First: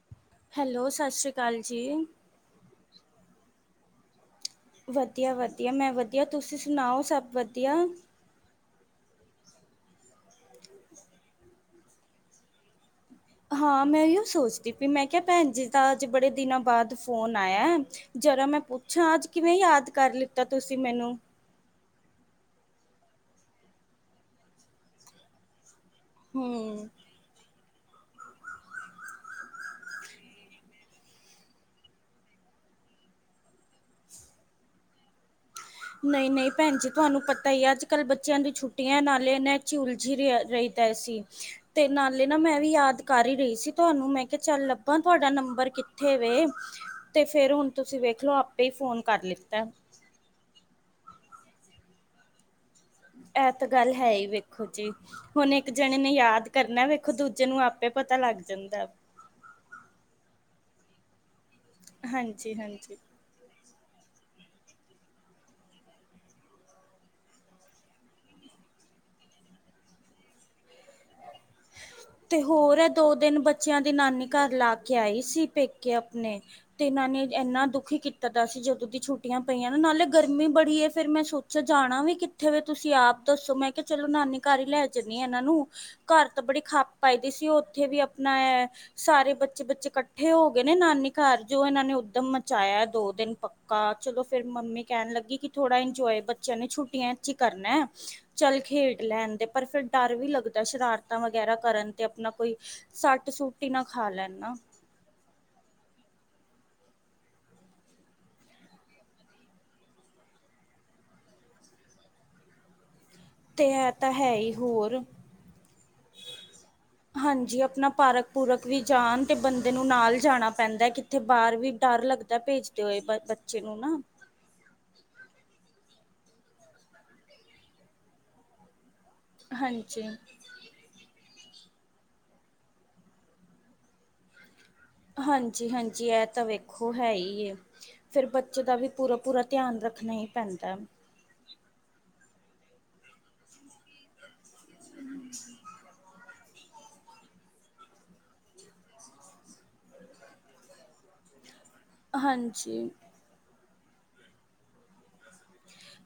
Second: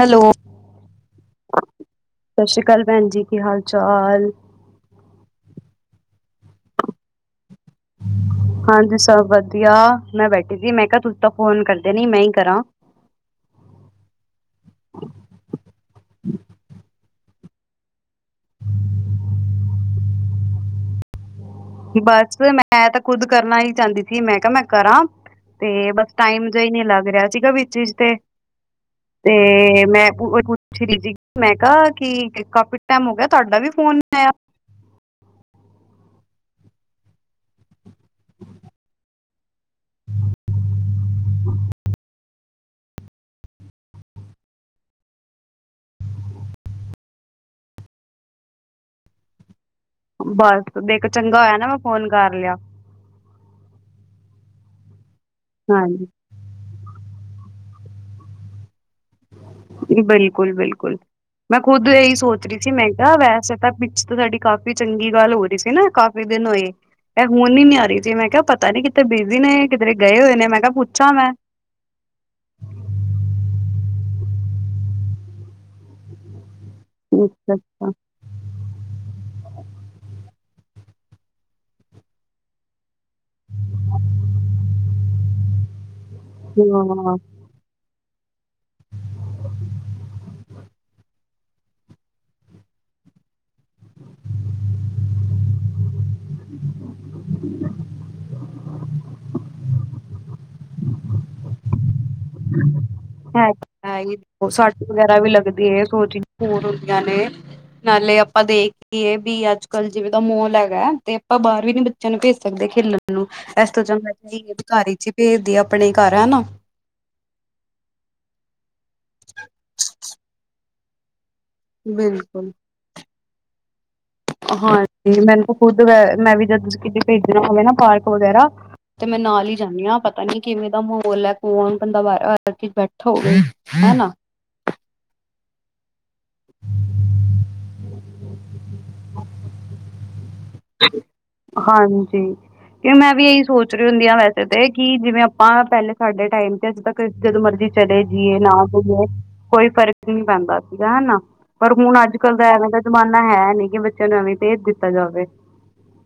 Hello hello ਸਤਿ ਸ਼੍ਰੀ ਅਕਾਲ ਜੀ। ਸਤਿ ਸ੍ਰੀ ਅਕਾਲ ਭੈਣ ਜੀ ਕੀ ਹਾਲ ਚਾਲ। ਵਧੀਆ-ਵਧੀਆ ਮੈਂ ਵਧੀਆ ਤੁਸੀ ਸੁਣਾਓ ਸਭ ਵਧੀਆ। ਹਾਂਜੀ ਸਭ ਵਧੀਆ ਮੈਂ ਬੈਠੀ ਸੀ ਮੈਂ ਕਿਹਾ ਤੂੰਸੀ ਤਾਂ ਫੋਨ ਕਰਦੇ ਨੀ ਮੈਂ ਹੀ ਕਰਾਂ ਹਾਂ ਮੈਂ ਇ ਸੋਚਦੀ ਪਈ ਮੈਂ ਕਿਹਾ ਭੈਣ ਜੀ ਦਾ ਅੱਜ ਬੜੇ ਦਿਨਾਂ ਬਾਅਦ ਫੋਨ ਆਇਆ ਜਰਾ ਮੈਂ ਪੁੱਛਾਂ ਅੱਜ ਕਿਵੇਂ ਯਾਦ ਕਰ ਲਿੱਤਾ ਤੁਸੀਂ ਮੈਨੂੰ ਬਸ ਮੈਂ ਤਾਂ ਖੁੱਦ ਕਰਨਾ ਹੀ ਚਾਹੁੰਦੀ ਸੀ ਮੈਂ ਕਿਹਾ ਮੈਂ ਕਰਾਂ ਤੇ ਬਸ ਟਾਈਮ ਜਿਹਾ ਹੀ ਨਹੀਂ ਲੱਗ ਰਿਹਾ ਸੀਗਾ ਵਿੱਚ ਤੇ ਹ ਤੇ ਮੈਂ ਪੁੱਛ ਰਹੀ ਸੀ ਕਿ ਕਾਫੀ ਟਾਈਮ ਹੋ ਗਿਆ ਤੁਹਾਡਾ ਵੀ ਫੋਨ ਨਹੀ ਆਇਆ ਨਹੀਂ ਨਹੀਂ ਭੈਣ ਜੀ ਤੁਹਾਨੂੰ ਪਤਾ ਹੀ ਹੈ ਅੱਜ ਕੱਲ੍ਹ ਬੱਚਿਆਂ ਦੀ ਛੁੱਟੀਆਂ ਨਾਲੇ ਨੇ ਝ ਉਲਝੀ ਰ ਰਹੀਦਾ ਸੀ ਤੇ ਨਾਲੇ ਨਾ ਮੈਂ ਵੀ ਯਾਦ ਕਰ ਹੀ ਰਹੀ ਸੀ ਤੁਹਾਨੂੰ ਮੈਂ ਕਿਹਾ ਚੱਲ ਲੱਭਾਂ ਤੁਹਾਡਾ ਨੰਬਰ ਕਿੱਥੇ ਵੇ ਤੇ ਫਿਰ ਹੁਣ ਤੁਸੀਂ ਵੇਖਲੋ ਆਪੇ ਹੀ ਫੋਨ ਕਰ ਲਿੱਤਾ ਬਸ ਦੇਖੋ ਚੰਗਾ ਹੋਇਆ ਨਾ ਮੈਂ ਫੋਨ ਕਰ ਲਿਆ ਇਹ ਤਾਂ ਗੱਲ ਹੈ ਹੀ ਵੇਖੋ ਜੀ ਹੁਣ ਇੱਕ ਜਣੇ ਨੇ ਹਾਂਜੀ ਯਾਦ ਕਰਨਾ ਵੇਖੋ ਦੂਜੇ ਨੂੰ ਆਪੇ ਪਤਾ ਲੱਗ ਜਾਂਦਾ ਬਿਲਕੁਲ ਬਿਲਕੁਲ ਮੈਂ ਖੁੱਦ ਇਹੀ ਸੋਚ ਹਾਂਜੀ ਰਹੀ ਸੀ ਮੈਂ ਹਾਂਜੀ ਕਿਹਾ ਵੈਸੇ ਤਾਂ ਪਿੱਛ ਤਾਂ ਸਾਡੀ ਕਾਫ਼ੀ ਚੰਗੀ ਗੱਲ ਹੋ ਰਹੀ ਸੀ ਨਾ ਕਾਫੀ ਦਿਨ ਹੋਏ ਇਹ ਹੁਣ ਨੀ ਆ ਰਹੀ ਸੀ ਮੈਂ ਕਿਹਾ ਪਤਾ ਨੀ ਕਿੱਥਤੇ ਬਿਜ਼ੀ ਨੇ ਕਿਧਰੇ ਗਏ ਹੋਏ ਨੇ ਮੈਂ ਕਿਹਾ ਪੁੱਛਾਂ ਮੈਂ ਹ ਤੇ ਹੋਰ ਹੈ ਦੋ ਦਿਨ ਬੱਚਿਆਂ ਦੀ ਨਾਨੀ ਘਰ ਲਾ ਕੇ ਆਈ ਸੀ ਪੇਕੇ ਆਪਣੇ ਤੇ ਇਹਨਾਂ ਨੇ ਅੱਛਾ ਇੰਨਾ ਅੱਛਾ ਦੁਖੀ ਕੀਤਾ ਤਦ ਅਸੀਂ ਜਦੋਂ ਦੀ ਛੁੱਟੀਆਂ ਪਈਆਂ ਨਾ ਨਾਲੇ ਗਰਮੀ ਬੜੀ ਹੈ ਫਿਰ ਮੈਂ ਸੋਚਿਆ ਜਾਣਾ ਵੀ ਕਿੱਥੇ ਵ ਤੁਸੀਂ ਆਪ ਦੱਸੋ ਮੈਂ ਕਿਹਾ ਚਲੋ ਨਾਨੀ ਘਰ ਹੀ ਲੈ ਜਾਂਦੀ ਹਾਂ ਇਹਨਾਂ ਨੂੰ ਘਰ ਤਾਂ ਬੜੀ ਖਾਪ ਪਾਈ ਹਾਂ ਦੀ ਸੀ ਉੱਥੇ ਵੀ ਆਪਣਾ ਹੈ ਸਾਰੇ ਬੱਚੇ ਬੱਚੇ ਇਕੱਠੇ ਹੋ ਨੇ ਨਾਨੀ ਘਰ ਜੋ ਇਹਨਾਂ ਨੇ ਉੱਦਮ ਮਚਾਇਆ ਦੋ ਦਿਨ ਪੱਕਾ ਚਲੋ ਫਿਰ ਮੰਮੀ ਕਹਿਣ ਲੱਗੀ ਕਿ ਥੋੜਾ ਇੰਜੋਏ ਬੱਚਿਆਂ ਨੇ ਛੁੱਟੀਆਂ ਚ ਹੀ ਕਰਨਾ ਚੱਲ ਖੇਡ ਲੈਣਦੇ ਪਰ ਫਿਰ ਡਰ ਵੀ ਲੱਗਦਾ ਸ਼ਰਾਰਤਾਂ ਵਗੈਰਾ ਕਰਨ ਤੇ ਆਪਣਾ ਕੋਈ ਸੱਟ ਹੈ ਸੁੱਟ ਹੀ ਨਾ ਤਾਂ ਹੈ ਖਾ ਲੈਣ ਨਾ ਸੱਟ ਵਗੈਰਾ ਵੀ ਲੱਗਦੀ ਹੈ ਸੋਚ ਫਨ ਹੁੰਦੀਆਂ ਨੇ ਨਾਲੇ ਆਪਾਂ ਦੇਖ ਕੇਏ ਵੀ ਅੱਜ ਕੱਲ ਜਿਵੇਂ ਦਾ ਮਾਹਲ ਹੈਗਾ ਤੇ ਆਪਾਂ ਬਾਹਰ ਵੀ ਨੀ ਬੱਚਿਆਂ ਨੂੰ ਭੇਜ ਸਕਦੇ ਖੇਲਣ ਮੈਨੂੰ ਤੇ ਇਸ ਤੋਂ ਇਹ ਚੰ ਮੈਂ ਤਾਂ ਹੈ ਅਧਿ ਹੀ ਘਕਾਰ ਹੋਰ ਚ ਹੀ ਭੇਜਦੀ ਆ ਆਪਣੇ ਘਰ ਹੈਾ ਹਾਂਜੀ ਆਪਣਾ ਪਾਰਕ ਪੂਰਕ ਵੀ ਜਾਣ ਤੇ ਬੰਦੇ ਨੂੰ ਨਾਲ ਜਾਣਾ ਪੈਂਦਾ ਕਿੱਥੇ ਬਾਹਰ ਵੀ ਡਰ ਲੱਗਦਾ ਬਿਲਕੁਲ ਭੇਜਦੇ ਹੋਏ ਬੱਚੇ ਨੂੰ ਨਾ ਹਾਂਜੀ ਮੈਨੂੰ ਖੁਦ ਮੈਂ ਵੀ ਜਦ ਕਿਤੇ ਭੇਜਣਾ ਹੋਵੇ ਨਾ ਪਾਰਕ ਵਗੈਰਾ ਤੇ ਮੈਂ ਨਾਲ ਹੀ ਜਾਂਦੀ ਹਾਂ ਹਾਂਜੀ ਪਤਾ ਨੀ ਕਿਵੇਂ ਦਾ ਬੋਲੇ ਕੋਣ ਬੰਦਾ ਬਾਰਕੇ ਬੈਠਾ ਹੋਵੇ ਹੈਨਾ। ਹਾਂਜੀ ਹਾਂਜੀ ਇਹ ਤਾਂ ਵੇਖੋ ਹੈ ਹੀ ਫਿਰ ਬੱਚੇ ਦਾ ਵੀ ਪੂਰਾ ਪੂਰਾ ਧਿਆਨ ਰੱਖਣਾ ਏ ਹਾਂਜੀ ਕਿ ਮੈਂ ਵੀ ਇਹੀ ਸੋਚ ਰਹੀ ਹੁੰਦੀ ਹਾਂ ਵੈਸੇ ਕਿ ਜਿਵੇਂ ਆਪਾਂ ਪਹਿਲੇ ਸਾਡੇ ਟਾਈਮ ਤੇ ਅੱਜ ਤੱਕ ਜਦੋਂ ਮਰਜੀ ਚਲੇ ਜੀਏ ਨਾ ਜਈਏ ਕੋਈ ਫ਼ਰਕ ਨਹੀਂ ਪੈਂਦਾ ਸੀਗਾ ਹਨਾ ਪਰ ਹੁਣ ਅੱਜ ਕੱਲ ਦਾ ਐਵੇਂ ਦਾ ਹਾਂਜੀ ਜ਼ਮਾਨਾ ਹੈ ਨੀ ਕਿ ਬੱਚਿਆਂ ਨੂੰ ਐਵੇਂ ਭੇਜ ਦਿੱਤਾ ਜਾਵੇ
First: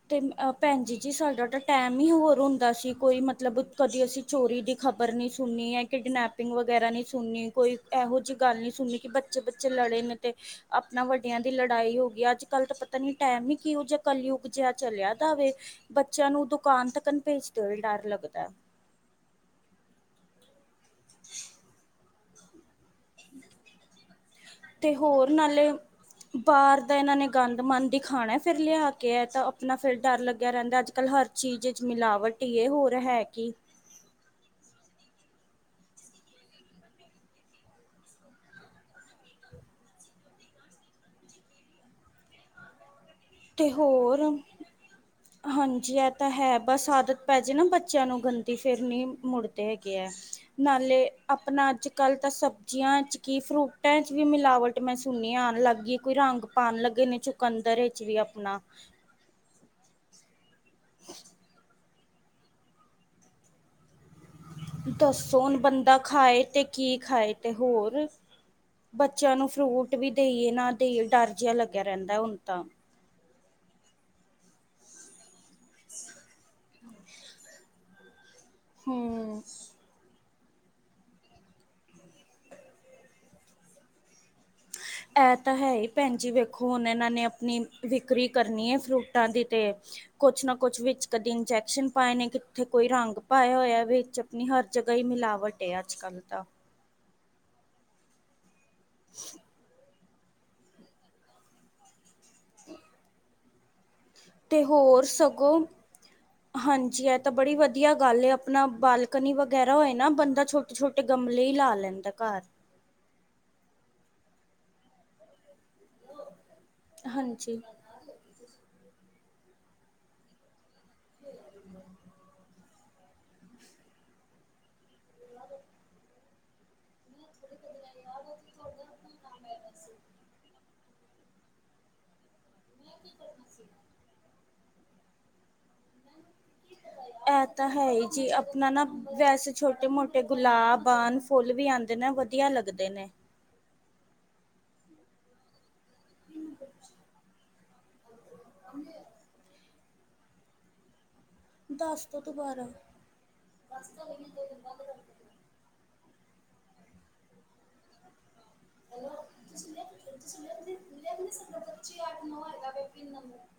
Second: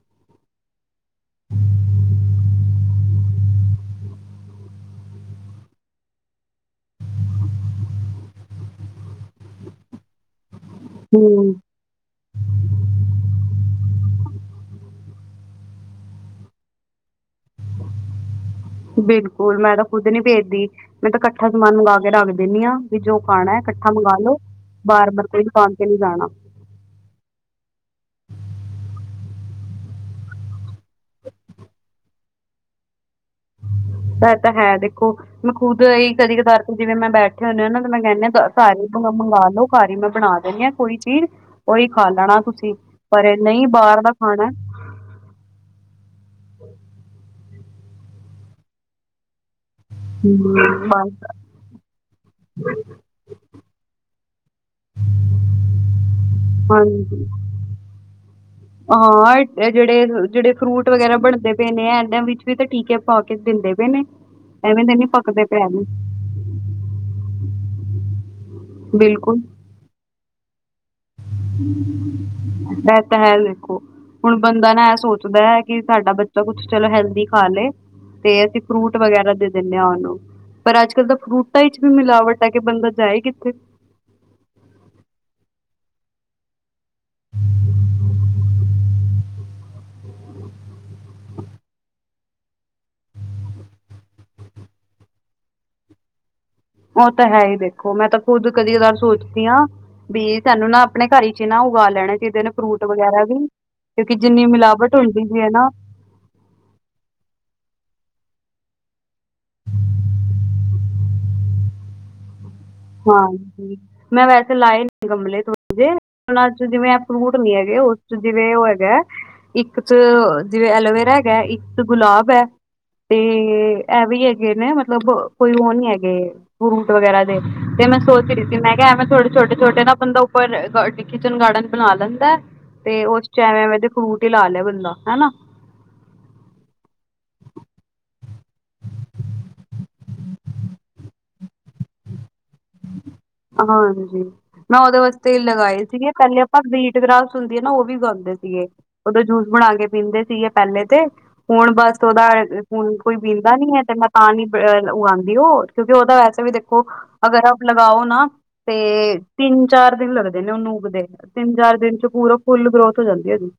ਅਤੇ ਭੈਣ ਜੀ ਜੀ ਸਾਡਾ ਤਾਂ ਟਾਈਮ ਹੀ ਹੋਰ ਹੁੰਦਾ ਸੀ ਕੋਈ ਮਤਲਬ ਕਦੀ ਅਸੀਂ ਚੋਰੀ ਦੀ ਖਬਰ ਨਹੀਂ ਸੁਨੀ ਹੈ ਕਿਡਨੈਪਿੰਗ ਵਗੈਰਾ ਨਹੀਂ ਸੁਣਨੀ ਕੋਈ ਇਹੋ ਜਿਹੀ ਗੱਲ ਨਹੀਂ ਸੁਣਨੀ ਕਿ ਬੱਚੇ ਬੱਚੇ ਬੱਚੇ ਲੜੇ ਨੇ ਤੇ ਆਪਣਾ ਵੱਡਿਆਂ ਦੀ ਹਮ ਲੜਾਈ ਹੋ ਗਈ ਅੱਜ ਕੱਲ੍ਹ ਤਾਂ ਪਤਾ ਨਹੀਂ ਟਾਈਮ ਹੀ ਕਿਊ ਜਾਂ ਕੱਲਿਉ ਜਿਹਾ ਚਲਿਆ ਜਾਵੇ ਬੱਚਿਆਂ ਨੂੰ ਦੁਕਾਨ ਤੱਕ ਭੇਜਦੇ ਹੋਏ ਡਰ ਲੱਗਦਾ ਬਿਲਕੁਲ ਮੈਂ ਤਾਂ ਖੁੱਦ ਨੀ ਭੇਜਦੀ ਮੈਂ ਤਾਂ ਇਕੱਠਾ ਸਮਾਨ ਮੰਗਾ ਕੇ ਰੱਖਦੀ ਦਿੰਦੀ ਹਾਂ ਵੀ ਜੋ ਖਾਣਾ ਹੈ ਇਕੱਠਾ ਮੰਗ ਲੋੋ ਤੇ ਬਾਰ ਬ ਹੋਰ ਪਾ ਨਾਲੇ ਕੇ ਨਹੀਂ ਜਾਣਾ ਬਾਹਰ ਦਾ ਇਹਨਾਂ ਨੇ ਗੰਦ ਮਨ ਹੀ ਖਾਣਾ ਫਿਰ ਲਿਆ ਕੇ ਹੈ ਤਾਂ ਆਪਣਾ ਫਿਰ ਡਰ ਲੱਗਿਆ ਰਹਿੰਦਾ ਅੱਜ ਕੱਲ੍ਹ ਹਰ ਚੀਜ਼ ਚ ਮਿਲਾਵਟ ਇਹ ਹੋ ਰਿਹਾ ਹੈ ਕਿ ਇਹ ਤਾਂ ਹੈ ਦੇਖੋ ਮੈਂ ਖੁਦ ਹੀ ਕਦੇ ਕਤਾਰ ਤੇ ਜਿਵੇਂ ਮੈਂ ਬੈਠੇ ਹੁੰਦੇ ਹ ਨਾ ਤੇ ਮੈਂ ਕਹਿੰਨੀ ਹ ਸਾਰੇ ਮੰਗਵਾ ਲਓ ਸਾਰੀ ਮੈਂ ਬਣਾ ਦਣੀ ਹਾਂ ਕੋਈ ਚੀਜ਼ ਉਓਹੀ ਖਾ ਲੈਣਾ ਤੁਸੀਂ ਪਰ ਇਹ ਨਹੀਂ ਤੇ ਬਾਹਰ ਦਾ ਹੋਰ ਖਾਣਾ ਹਾਂਜੀ ਇਹ ਤਾਂ ਹੈ ਬਸ ਆਦਤ ਪੈ ਜਾੇ ਨਾ ਬੱਚਿਆਂ ਨੂੰ ਗੰਦੀ ਫਿਰ ਨਹੀਂ ਮੁੜ ਹੈਗੇ ਹੈ ਹੂੰ, ਨਾਲੇ ਬਸ ਆਪਣਾ ਅੱਜ ਕੱਲ ਤਾਂ ਸਬਜ਼ੀਆਂ ਚ ਕਿ ਫਰੂਟਾਂ ਚ ਵੀ ਮਿਲਾਵਟ ਮੈਂ ਸੁਣਣੀ ਆਉਣ ਲੱਗ ਗਈਏ ਕੋਈ ਰੰਗ ਪਾਉਣ ਲੱਗੇ ਨੇ ਹਾਂਜੀ ਚੁਕੰਦਰ ਵੀ ਆਪਣਾ ਹਾਂ ਜਿਹੜੇ ਜਿਹੜੇ ਫਰੂਟ ਵਗੈਰਾ ਬਣਦੇ ਪਏ ਨੇ ਆ ਇਹਨਾਂ ਵਿੱਚ ਵੀ ਤਾਂ ਠੀਕ ਹੈ ਪਾ ਕੇ ਦਿੰਦੇ ਪ ਨੇ ਐਵੇਂ ਦੇ ਨੀ ਦੱਸੋ ਪੱਕਦੇ ਹੁਣ ਪਏ ਐਵੇਂ ਬੰਦਾ ਖਾਏ ਤੇ ਕੀ ਖਾਏ ਤੇ ਹੋਰ ਬੱਚਿਆਂ ਨੂੰ ਫਰੂਟ ਵੀ ਦੇਈਏ ਨਾ ਦੇਈਏ ਡਰ ਜਿਹਾ ਲੱਗਿਆ ਰਹਿੰਦਾ ਹੁਣ ਤਾਂ ਬ ਤਾਂ ਹੈਾਲ ਹੁਣ ਬੰਦਾ ਨਾ ਇਹ ਸੋਚਦਾ ਹੈ ਕਿ ਸਾਡਾ ਬੱਚਾ ਕੁੱਛ ਚਲੋ ਹੈਲਦੀ ਖਾ ਲਏ ਤੇ ਅਸੀਂ ਫਰੂਟ ਵਗੈਰਾ ਹੂੰ ਦੇ ਦਿੰਦੇ ਆ ਉਹਨੂੰ ਪਰ ਅੱਜ ਕੱਲ ਤਾਂ ਫਰੂਟਾਂ ਚ ਵੀ ਮਿਲਾਵਟ ਹੈ ਕਿ ਬੰਦਾ ਜਾਏ ਕਿੱਥੇ ਹ ਇਹ ਤਾਂ ਹੈ ਹੀ ਭੈਣ ਜੀ ਵੇਖੋ ਹੁਣ ਇਹਨਾਂ ਨੇ ਆਪਣੀ ਵਿਕਰੀ ਕਰਨੀ ਹੈ ਫਰੂਟਾਂ ਦੀ ਤਾਂ ਕੁਛ ਨਾ ਕੁਛ ਵਿੱਚ ਕਦੇ ਇੰਜੈਕਸ਼ਨ ਪਾਏ ਨੇ ਕਿੱਥੇ ਕੋਈ ਰੰਗ ਪਾਇਆ ਹੋਇਆ ਵਿੱਚ ਆਪਣੀ ਹਰ ਜਗ੍ਹਾ ਹੀ ਮਿਲਾਵਟ ਹੈ ਅੱਜ ਕੱਲ੍ਹ ਤਾਂ ਉਹ ਤਾਂ ਹੈ ਹੀ ਦੇਖੋ ਮੈਂ ਤਾਂ ਖੁਦ ਕਦੀ ਕਦਾਰ ਸੋਚਦੀ ਹਾਂ ਵੀ ਸਾਨੂੰ ਨਾ ਆਪਣੇ ਘਰ ਚ ਹੀ ਨਾ ਉਗਾ ਲੈਣਾ ਕਿਦੇ ਨੇ ਫਰੂਟ ਵਗੈਰਾ ਵੀ ਕਿਉਂਕਿ ਜਿੰਨੀ ਤੇ ਮਿਲਾਵਟ ਹੋਰ ਹੁੰਦੀ ਵੀ ਹੈ ਸਗੋਂ ਨਾ ਹਾਂਜੀ ਇਹ ਤਾ ਬੜੀ ਵਧੀਆ ਗੱਲ ਆਪਣਾ ਬਾਲਕਨੀ ਵਗੈਰਾ ਹੋਏ ਨਾ ਬੰਦਾ ਛੋਟ ਛੋਟੇ ਗਮਲੇ ਹੀ ਲਾ ਲੈਂਦਾ ਘਰ। ਹਾਂਜੀ ਮੈਂ ਵੈਸੇ ਲਾਏ ਨੇ ਗਮਲੇ ਥੋ ਨਾਂ ਚ ਜਿਵੇਂ ਫਰੂਟ ਨਹੀਂ ਹਾਂਜੀ ਹੈਗੇ ਉਸ ਚ ਜਿਵੇਂ ਉਹ ਹੈਗਾ ਇੱਕ ਚ ਜਿਵੇਂ ਐਲੋਵੇਰਾ ਹੈਗਾ ਇੱਕ ਗੁਲਾਬ ਹੈ ਤੇ ਇਹ ਵੀ ਹੈਗੇ ਨੇ ਮਤਲਬ ਕੋਈ ਉਹ ਨੀ ਹੈਗੇ ਫਰੂਟ ਵਗੈਰਾ ਦੇ। ਤੇ ਮੈਂ ਸੋਚ ਰਹੀ ਸੀ ਮੈਂ ਕਿਹਾ ਐਵੇ ਥੋੜੇ ਛੋਟੇ-ਛੋਟੇ ਨਾ ਬੰਦਾ ਉੱਪਰ ਕਿਚਨ ਗਾਰਡਨ ਬਣਾ ਲੈਂਦਾ। ਤੇ ਉਸ ਚ ਐਵੇਂ-ਐਵੇਂ ਦੇ ਫਰੂਟ ਹੀ ਲਾ ਲਏ ਬੰਦਾ ਹਨਾ। ਇਹ ਤਾਂ ਹੈ ਹੀ ਜੀ ਆਪਣਾ ਨਾ ਵੈਸੇ ਛੋਟੇ ਮੋਟੇ ਗੁਲਾਬ ਆਨ ਫੁੱਲ ਵੀ ਆਉਂਦੇ ਨੇ ਵ ਵਧੀਆ ਲੱਗਦੇ ਨੇ। ਹਾਂਜੀ ਮੈਂ ਉਹਦੇ ਵਾਸਤੇ ਲਗਾਏ ਸੀਗੇ। ਪਹਿਲੇ ਆਪਾ ਵੀਟ ਗ੍ਰਸ ਹੁੰਦੀ ਹੈ ਨਾ ਉਹ ਵੀ ਉਗਾਉਂਦੇ ਸੀਗੇ ਉਦੋਂ ਜੂਸ ਬਣਾ ਕੇ ਪੀਂਦੇ ਸੀ ਪਹਿਲੇ ਤੇ ਹੁਣ ਬਸ ਦੱਸ ਤੋਂ ਉਹਦਾ ਹ ਦੁਬਾਰਾ ਕੋਈ ਪਿੰਦਾ ਨੀ ਹੈ ਤੇ ਮੈਂ ਤਾਂ ਨੀ ਉਗਾ ਦਿਓ ਕਿਉਂਕਿ ਉਹਦਾ ਵੈਸੇ ਵੀ ਦੇਖੋ ਅਗਰ ਆਪ ਲਗਾਓ ਨਾ ਤੇ ਤਿੰਨ ਚਾਰ ਦਿਨ ਲੱਗਦੇ ਨੇ ਉਨੂੰ ਉਗਦੇ ਤਿੰਨ ਚਾਰ ਦਿਨ ਚ ਪੂਰਾ ਫੁੱਲ ਗਰੋਥ ਹੋ ਜਾਂਦੀ ਹੈ ਓਦੀ।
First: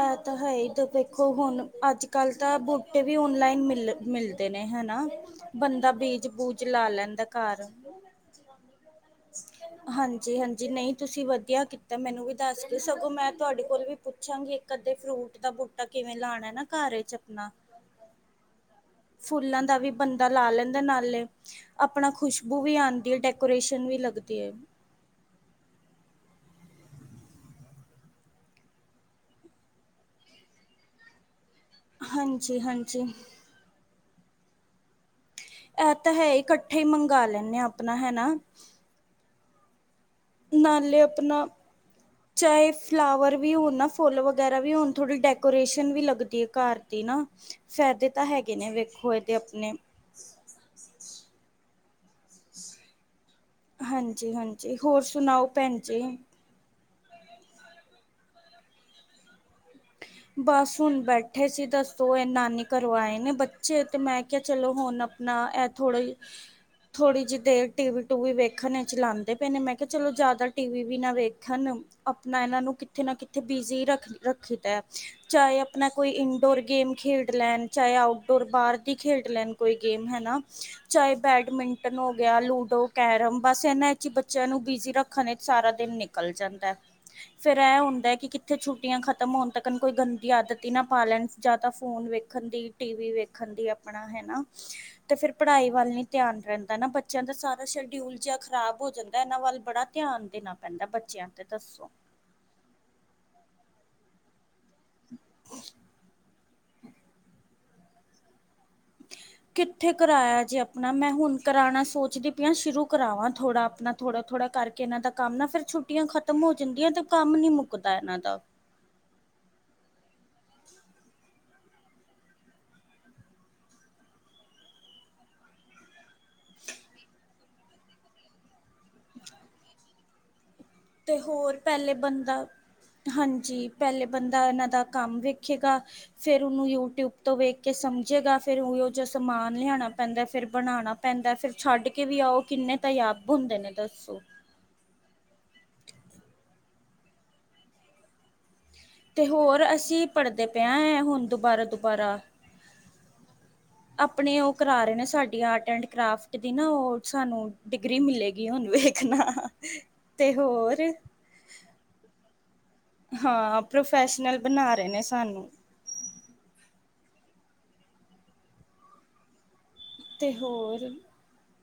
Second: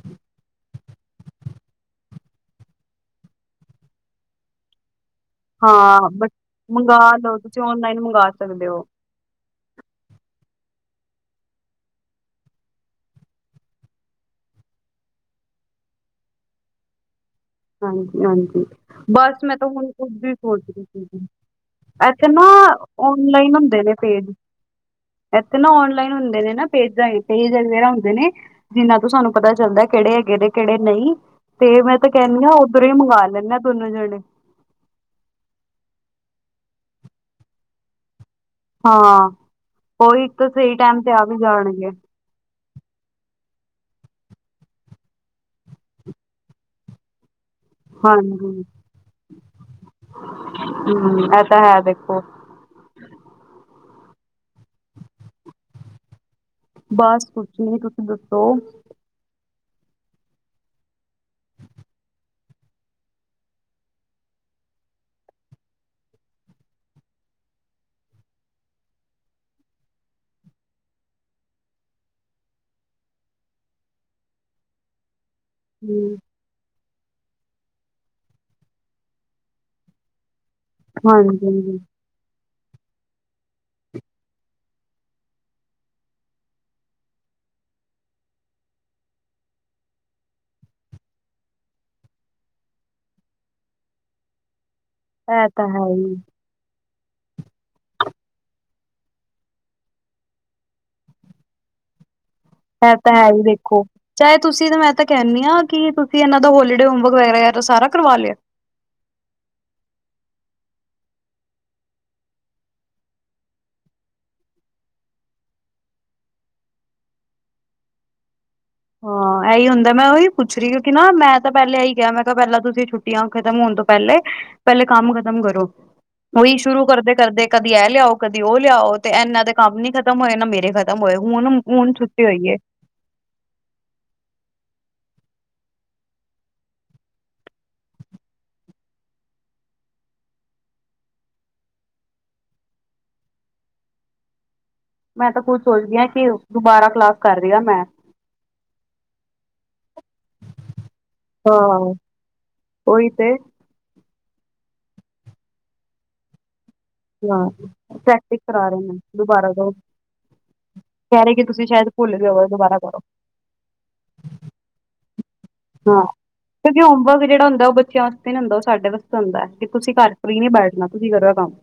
ਇਹ ਤਾਂ ਹੈ ਹੀ ਤਾਂ ਵੇਖੋ ਹੁਣ ਅੱਜ ਕੱਲ੍ਹ ਤਾਂ ਬੂਟੇ ਵੀ ਔਨਲਾਈਨ ਮਿਲ ਮਿਲ ਦੇ ਨੇ ਹਨਾ ਬੰਦਾ ਹਾਂ ਬਟ ਬੀਜ-ਬੂਜ ਲਾ ਮੰਗਵਾ ਲੈਂਦਾ ਲਓ ਘਰ। [unintelligible] ਹਾਂਜੀ-ਹਾਂਜੀ ਨਈ ਤੁਸੀ ਵਧੀਆ ਕੀਤਾ ਮੈਨੂੰ ਵੀ ਦੱਸ ਦੋ ਸਗੋਂ ਮੈਂ ਤੁਹਾਡੇ ਕੋਲ ਵੀ ਪੁੱਛਾਂਗੀ। ਕਦੇ ਫਰੂਟ ਦਾ ਬੂਟਾ ਕਿਵੇਂ ਲਾਣਾ ਨਾ ਘਰ ਚ ਆਪਣਾ। ਹਾਂਜੀ-ਹਾਂਜੀ ਫੁੱਲਾਂ ਦਾ ਵੀ ਬੰਦਾ ਲਾ ਲੈਂਦਾ ਨਾਲੇ ਸੀ ਆਪਣਾ ਇੱਥੇ ਨਾ ਖੁਸ਼ਬੂ ਵੀ ਆਉਂਦੀ ਹੈ ਔਨਲਾਈਨ ਹੁੰਦੇ ਡੈਕੋਰੇਸ਼ਨ ਨੇ ਵੀ ਲੱਗ ਪੇਜ ਦੀ ਏ। ਇੱਥੇ ਨਾ ਔਨਲਾਈਨ ਹੁੰਦੇ ਨੇ ਨਾ ਪੇਜਾਂ ਪੇਜ ਵਰਾ ਹੁੰਦੇ ਨੇ। ਜਿੰਨਾ ਤੋਂ ਸਾਨੂੰ ਪਤਾ ਚੱਲਦਾ ਕਿਹੜੇ ਹੈਗੇ ਨੇ ਕਿਹੜੇ ਨਈ ਤੇ ਕੈਨੀ ਆ ਹਾਂਜੀ ਉੱਧਰੋ ਹੀ ਹਾਂਜੀ ਮੰਗਵਾ ਲੈਂਦੇ ਹਾਂ ਦੋਨੋ ਜਨੇ। ਇਹ ਤਾ ਹੈ ਕੱਠੇ ਹੀ ਮੰਗਵਾ ਲੇਨੇ ਆਪਣਾ ਹੈਨਾ। ਹਾਂ ਉਹੀ ਇੱਕ ਸਹੀ ਨਾਲੇ ਟਾਈਮ ਤੇ ਆ ਵੀ ਆਪਣਾ ਜਾਣਗੇ। ਚਾਹੇ ਫਲਾਵਰ ਵੀ ਹੋਣ ਨਾ ਫੁੱਲ ਵਗੈਰਾ ਵੀ ਹੋਣ ਥੋੜੀ ਡੈਕੋਰੇਸ਼ਨ ਵੀ ਲੱਗਦੀ ਹੈ ਘਰ ਦੀ ਨਾ। ਫਾਇਦੇ ਤਾ ਹੈਗੇ ਹਾਂਜੀ ਨੇ ਵੇਖੋ ਇਹਦੇ ਆਪਨੇ। ਹਮ ਇਹ ਤਾਂ ਹੈ ਦੇਖੋ। ਹਾਂਜੀ-ਹਾਂਜੀ ਹੋਰ ਸੁਣਾਓ ਭੈਣ ਜੀ। ਬਸ ਕੁਛ ਨੀ ਤੁਸੀ ਦੱਸੋ। ਬਸ ਹੁਣ ਬੈਠੇ ਸੀ ਦੱਸੋ ਇਹ ਨਾਨੀ ਘਰੋ ਆਏ ਨੇ ਬੱਚੇ ਤੇ ਮੈਂ ਕਿਹਾ ਚਲੋ ਹੁਣ ਨਾ ਇਹ ਥੋੜ੍ਹਾ ਜ ਥੋੜ੍ਹੀ ਜਿਹੀ ਦੇਰ ਟੀਵੀ ਟੂਵੀ ਵੇਖਣ ਇਚ ਲਾਂਦੇ ਪਏ ਨੇ ਮੈਂ ਕਿਹਾ ਚਲੋ ਜਾਦਾ ਟੀਵੀ ਵੀ ਨਾ ਵੇਖਣ। ਆਪਣਾ ਇਹਨਾਂ ਨੂੰ ਕਿੱਥੇ ਨਾ ਕਿੱਥੇ ਬਿਜੀ ਰੱਖਦਾ ਚਾਹੇ ਆਪਣਾ ਕੋਈ ਹਮ ਇਨ ਡੋਰ ਗੇਮ ਖੇਡ ਲੈਣ ਚਾਹੇ ਆਊਟਡੋਰ ਬਾਰ ਦੀ ਖੇਡ ਲੈਣ ਕੋਈ ਗੇਮ ਹੈਨਾ। ਚਾਹੇ ਹਾਂਜੀ ਬੈਡਮਿੰਟਨ ਹੋ ਗਿਆ ਲੂਡੋ ਕੈਰਮ ਬਸ ਇਹਨਾ ਇਚ ਹੀ ਬੱਚਿਆਂ ਨੂੰ ਬਿਜੀ ਰੱਖਣ ਵਿਚ ਸਾਰਾ ਦਿਨ ਨਿਕਲ ਜਾਂਦਾ। ਫੇਰ ਇਹ ਹੁੰਦਾ ਹੈ ਕਿ ਕਿੱਥੇ ਛੁੱਟੀਆਂ ਖ ਖਤਮ ਹੋਣ ਤੱਕਨ ਕੋਈ ਗੰਦੀ ਆਦਤ ਹੀ ਨਾ ਪਾ ਲੈਣ ਜਾ ਤਾ ਫੋਨ ਵੇਖਣ ਦੀ ਟੀਵੀ ਵੇਖਣ ਦੀ ਆਪਣਾ ਹੈਨਾ। ਤੇ ਫਿਰ ਇਹ ਪੜ੍ਹਾਈ ਤਾਂ ਹੈ ਵੱਲ ਨੀ ਹੀ ਧਿਆਨ ਰਹਿੰਦਾ ਨਾ ਬ ਚਿਆ ਦਾ ਸਾਰਾ ਸ਼ਡਿਊਲ ਜਾ ਖ਼ਰਾਬ ਹੋ ਜਾਂਦਾ ਇਹਨਾ ਵੱਲ ਬੜਾ ਧਿਆਨ ਦੇਣਾ ਪੈਂਦਾ ਬੱਚਿਆ ਤੇ ਦੱਸੋ। ਇਹ ਤਾ ਹੈ ਹੀ ਦੇਖੋ ਚਾਹੇ ਤੁਸੀ ਤਾਂ ਮੈਂ ਤਾਂ ਕਹਿਿੰਦੀ ਹਾਂ ਕਿ ਤੁਸੀਂ ਇਹਨਾਂ ਦਾ ਹੋਲੀਡੇ ਹੋਮਵਰਕ ਵਗੈਰਾ ਸਾਰਾ ਕਰਵਾ ਲਿਆ। [inaudible] ਕਿੱਥੇ ਕਰਾਇਆ ਜੇ ਆਪਣਾ ਮੈਂ ਹੁਣ ਕਰਾਉਣਾ ਸੋਚਦੀ ਪਈ ਹਾਂ ਸ਼ੁਰੂ ਕਰਾਵਾਂ ਥੋੜ੍ਹਾ ਆਪਣਾ ਥੋੜਾ-ਥੋੜਾ ਕਰਕੇ ਇਹਨਾਂ ਦਾ ਕੰਮ ਨਾ ਫਿਰ ਛੁੱਟੀਆਂ ਖਤਮ ਹੋ ਜਾਂਦੀਆਂ ਤੇ ਕੰਮ ਨੀ ਮੁੱਕਦਾ ਇਹਨਾਂ ਦਾ ਹਾਂ ਇਹੀ ਹੁੰਦਾ ਮੈਂ ਉਓਹੀ ਪੁੱਛ ਰਹੀ ਕਿਉਂਕਿ ਨਾ ਮੈਂ ਤਾਂ ਪਹਿਲਾਂ ਇਹੀ ਕਿਹਾ ਮੈਂ ਕਿਹਾ ਪਹਿਲਾਂ ਤੁਸੀਂ ਛੁੱਟੀ ਛੁੱਟੀਆਂ ਖਤਮ ਹੋਣ ਤੋਂ ਪਹਿਲੇ, ਪਹਿਲੇ ਕੰਮ ਖ਼ਤਮ ਕਰੋ। ਉਹੀ ਸ਼ੁਰੂ ਕਰਦੇ-ਕਰਦੇ ਕਦੀ ਇਹ ਲਿਆਓ ਕਦੇ ਉਹ ਲਿਆਓ ਤੇ ਇਨਾਂ ਦੇ ਕੰਮ ਨੀ ਖਤਮ ਹੋਏਆ ਨਾ ਮੇਰੇ ਖਾਤਮ ਹੋਏ ਤੇ ਹੋਰ ਹੁਣ ਹੁਣ ਪਹਿਲੇ ਛੁੱਟੀ ਬੰਦਾ ਹੋਈਏ ਹਾਂਜੀ ਪਹਿਲੇ ਬੰਦਾ ਇਹਨਾਂ ਦਾ ਕੰਮ ਵੇਖੇਗਾ ਫੇਿਰ ਉਹਨੂੰ ਯੂਟਿਊਬ ਤੋਂ ਵੇਖ ਕੇ ਸਮਝੇਗਾ ਫਿਰਰ ਉਹੋ ਜੋ ਸਮਾਨ ਲਿਆਉਣਾ ਪੈਂਦਾ ਫਿਰ ਬਣਾਉਣਾ ਪੈਂਦਾ ਫਿਰ ਛੱਡ ਕੇ ਵੀ ਆਓ ਕਿੰਨੇ ਤਾਂ ਯਾਬ ਹੁੰਦੇ ਨੇ ਦੱਸੋ ਮੈਂ ਤਾਂ ਖੁਦ ਸੋਚਦੀ ਹਾਂ ਕਿ ਦੁਬਾਰਾ ਕਲਾਸ ਕਰ ਰਹੀ ਆ ਮੈਂ ਤੇ ਹੋਰ ਅਸੀਂ ਪੜ੍ਹਦੇ ਪਏ ਹਾਂ ਹੈ ਹੁਣ ਹਾਂ ਦੁਬਾਰਾ-ਦੁਬਾਰਾ ਉਹੀ ਤੇ ਆਪਣੇ ਉਹ ਕਰਾ ਰਹੇ ਨੇ ਸਾਡੀ ਆਰਟ ਐਂਡ ਕਰਾਫਟ ਦੀ ਨਾ ਉਹ ਸਾਨੂੰ ਹਾਂ ਡਿਗਰੀ ਪ੍ਰੈਕਟਿਸ ਮਿਲੇਗੀ ਹੁਨ ਕਰਾ ਰਹੇ ਨੇ ਵੇਖਣਾ ਤੇ ਹੋਰ ਕੈਹਿ ਰਹੇ ਕਿ ਤੁਸੀਂ ਸ਼ਾਇਦ ਭੁੱਲ ਜਾਓ ਦੁਬਾਰਾ ਕਰੋ ਹਾਂ ਪ੍ਰੋਫੈਸ਼ਨਲ ਬਣਾ ਰਹੇ ਨੇ ਸਾਨੂੰ ਹਾਂ ਕਿਉਂਕਿ ਹੋਮਵਰਕ ਜਿਹੜਾ ਹੁੰਦਾ ਉਹ ਬੱਚਿਆਂ ਵਾਤੇ ਨਹੀਂ ਹੁੰਦਾ ਉਹ ਸਾੇ ਵਾਸਤੇ ਹੁੰਦਾ ਕਿ ਤੁਸੀਂ ਘਰ ਤੇ ਫਰੀ ਨੀ ਬੈਠਣਾ ਹੋਰ ਤੁਸੀਂ ਕਰੋ ਏ ਕੰਮ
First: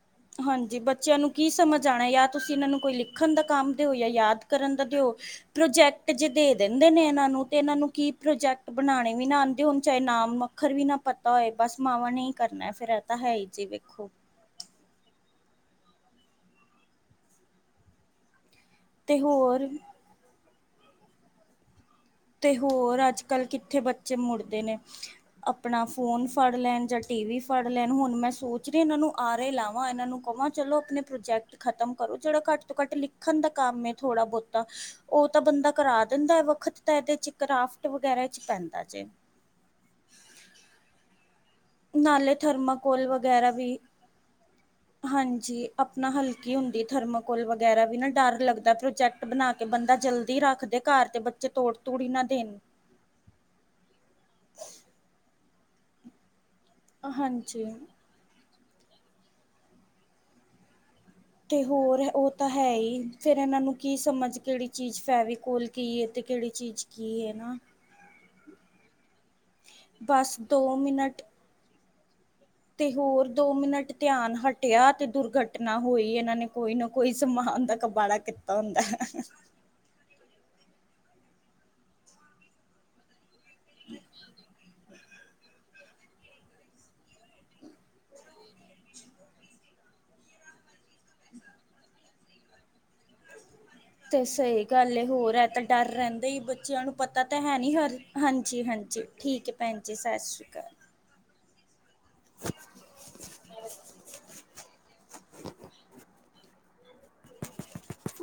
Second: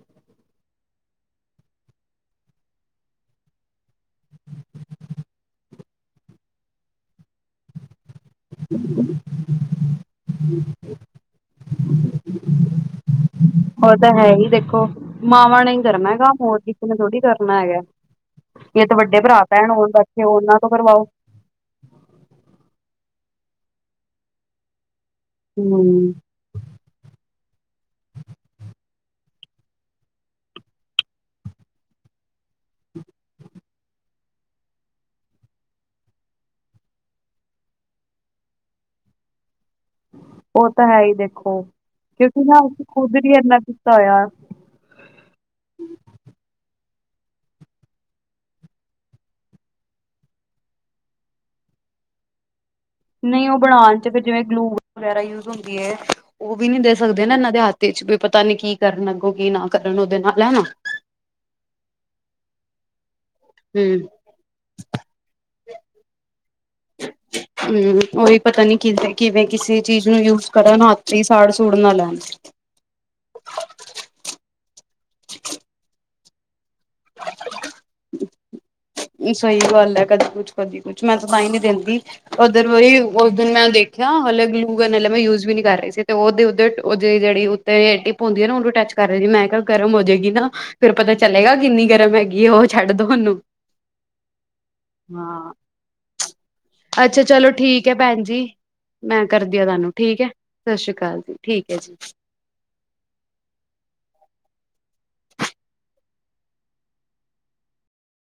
ਹਾਂਜੀ ਬੱਚਿਆਂ ਨੂੰ ਕੀ ਸਮਝ ਆਉਣਾ ਜਾਂ ਤੁਸੀਂ ਇਹਨਾਂ ਨੂੰ ਕੋਈ ਲਿਖਣ ਦਾ ਕੰਮ ਦਿਓ ਜਾਂ ਯਾਦ ਕਰਨ ਦਾ ਦਿਓ ਪ੍ਰੋਜੈਕਟ ਜੇ ਦੇ ਦਿੰਦੇ ਨੇ ਇਹਨਾਂ ਨੂੰ ਤੇ ਇਹਨਾਂ ਨੂੰ ਕੀ ਪ੍ਰੋਜੈਕਟ ਬਣਾਉਣੇ ਵੀ ਨਾ ਆਉਂਦੇ ਹੋਣ ਚਾਹੇ ਨਾਮ ਅੱਖਰ ਵੀ ਨਾ ਪਤਾ ਹੋਏ ਬਸ ਮਾਵਾਂ ਨੇ ਕਰਨਾ ਫਿਰ ਤਾਂ ਹੈ ਹੀ ਜੀ ਉਹ ਤਾਂ ਵੇਖੋ ਹੈ ਹੀ ਦੇਖੋ ਮਾਵਾਂ ਨੇ ਹੀ ਕਰਨਾ ਹੈਗਾ ਮੋਰ ਦੀਤ ਨੇ ਥੋੜ੍ਹੀ ਕਰਨਾ ਹੈਗਾ ਇਹ ਤੇ ਵੱਡੇ ਭਰਾ ਭੈਣ ਹੋਣ ਤੇ ਉਹਨਾ ਤੋਂ ਕਰਵਾਓ ਤੇ ਹੋਰ ਅੱਜ ਕੱਲ੍ਹ ਕਿੱਥੇ ਬੱਚੇ ਮੁੜਦੇ ਨੇ ਆਪਣਾ ਹਮ ਫੋਨ ਫੜ ਲੈਣ ਜਾਂ ਟੀ ਵੀ ਫੜ ਲੈਣ ਹੁਣ ਮੈਂ ਸੋਚ ਰਹੀ ਇਹਨਾਂ ਨੂੰ ਆਰੇ ਲਾਵਾਂ ਇਹਨਾਂ ਨੂੰ ਕਹਾਂ ਚਲੋ ਆਪਣੇ ਪ੍ਰੋਜੈਕਟ ਖਤਮ ਕਰੋ ਜਿਹੜਾ ਘੱਟ ਤੋਂ ਘੱਟ ਲਿਖਣ ਦਾ ਕੰਮ ਥੋੜਾ ਬਹੁਤਾ ਉਹ ਤਾਂ ਬੰਦਾ ਕਰਾ ਦਿੰਦਾ ਹੈ ਵੱਖਤ ਤਾਂ ਇਹਦੇ ਚ ਕਰਾਫਟ ਵਗੈਰਾ ਚ ਪੈਂਦਾ ਜੇ ਉਹ ਤਾਂ ਹੈ ਹੀ ਦੇਖੋ ਨਾਲੇ ਕਿਉਂਕਿ ਨਾ ਅਸੀਂ ਥਰਮਾਕੋਲ ਖੁੱਦ ਹੀ ਵਗੈਰਾ ਇਨਾ ਵੀ ਕੀਤਾ ਹੋਇਆ ਹਾਂਜੀ ਆਪਣਾ ਹਲਕੀ ਹੁੰਦੀ ਥਰਮਾਕੋਲ ਵਗੈਰਾ ਵੀ ਨਾ ਡਰ ਲੱਗਦਾ ਪ੍ਰੋਜੈਕਟ ਬਣਾ ਕੇ ਬੰਦਾ ਜਲਦੀ ਰੱਖਦੇ ਘਰ ਤੇ ਬੱਚੇ ਤੋੜ ਤੂੜ ਹੀ ਨਾ ਦੇਣ ਨਹੀਂ ਉਹ ਬਣਾਉਣ ਚ ਫਿਰ ਜਿਵੇਂ ਗਲੂ ਵਗੈਰਾ ਯੂਜ਼ ਹੁੰਦੀ ਹੈ ਉਹ ਵੀ ਨੀ ਦੇ ਸਕਦੇ ਨਾ ਇਹਨਾਂ ਦੇ ਹਾਂਜੀ ਹਥ ਚ ਵੀ ਪਤਾ ਨੀ ਕੀ ਕਰਨ ਅੱਗੋਂ ਕੀ ਨਾ ਕਰਨ ਉਹਦੇ ਨਾਲ ਹੈ ਨਾ ਤੇ ਹੋਰ ਉਹ ਤਾਂ ਹੈ ਹੀ ਫਿਰ ਇਹਨਾਂ ਨੂੰ ਕੀ ਹਮ ਸਮੱਝ ਕਿਹੜੀ ਚੀਜ਼ ਫੈਵੀ ਕੋਲ ਕੀ ਤੇ ਕਿਹੜੀ ਚੀਜ਼ ਕੀ ਹੈ ਨਾ ਹਮ ਉਹੀ ਪਤਾ ਨੀ ਕਿ ਕਿਵੇਂ ਕਿਸੇ ਚੀਜ਼ ਨੂੰ ਬਸ ਯੂਜ਼ ਦੋ ਕਰਨ ਹੱਥ ਮਿੰਟ ਸਾੜ ਸੁੂੜ ਨਾ ਲੈਣ ਤੇ ਹੋਰ ਦੋ ਮਿੰਟ ਧਿਆਨ ਹਟਿਆ ਤੇ ਦੁਰਘਟਨਾਂ ਹੋਈ ਇਹਨਾਂ ਨੇ ਕੋਈ ਨਾ ਕੋਈ ਸਮਾਨ ਦਾ ਕਬਾੜਾ ਕੀਤਾ ਹੁੰਦਾ ਹੈ ਸਹੀ ਗੱਲ ਹੈ ਕਦੀ ਕੁੱਛ ਕਦੀ ਕੁੱਛ ਮੈਂ ਤਾਂ ਤਾਂ ਹੀ ਨੀ ਦਿੰਦੀ ਉਧੱਰ ਵਾਈ ਉਸ ਦਿਨ ਮੈਂ ਦੇਖਿਆ ਹਲੇ ਗਲੂਗਨ ਮੈਂ ਯੂਜ ਵੀ ਨੀ ਕਰ ਰਹੀ ਸੀ ਤੇ ਉਹਦੇ ਉਧ ਉਹਦੀ ਜਿਹੜੀ ਤੇ ਟਿੱਪ ਹੁੰਦੀ ਹੈ ਨਾ ਉਹਨੂੰ ਟੱਚ ਕਰ ਰਹੇ ਜ ਮੈਂ ਕਿਹਾ ਗਰਮ ਹੋ ਜਾਏਗੀ ਨਾ ਫਿਰ ਪਤਾ ਚਲੇਗਾ ਕਿੰਨੀ ਗਰਮ ਹੈਗੀ ਹੈ ਉਹ ਛੱਡ ਦੋ ਉਹਨੂੰ ਤੇ ਸਹੀ ਗੱਲ ਇਹ ਹੋਰ ਹੈ ਹਾਂ ਤਾਂ ਡਰ ਰਹਿੰਦਾ ਹੀ ਬੱਚਿਆਂ ਨੂੰ ਅੱਛਾ ਪਤਾ ਤਾਂ ਚਲੋ ਹੈ ਨੀ ਠੀਕ ਹੋਰ ਭੈਣ ਜੀ ਹਾਂਜੀ ਹਾਂਜੀ ਮੈਂ ਠੀਕ ਹੈ ਕਰਦੀ ਆ ਭੈਣ ਤੁਹਾਨੂੰ ਜੀ ਠੀਕ ਹੈ ਸ਼੍ਰੀ ਸਤਿ ਸ੍ਰੀ ਅਕਾਲ ਜੀ ਠੀਕ ਹੈ ਜੀ [unintelligible] [unintelligible]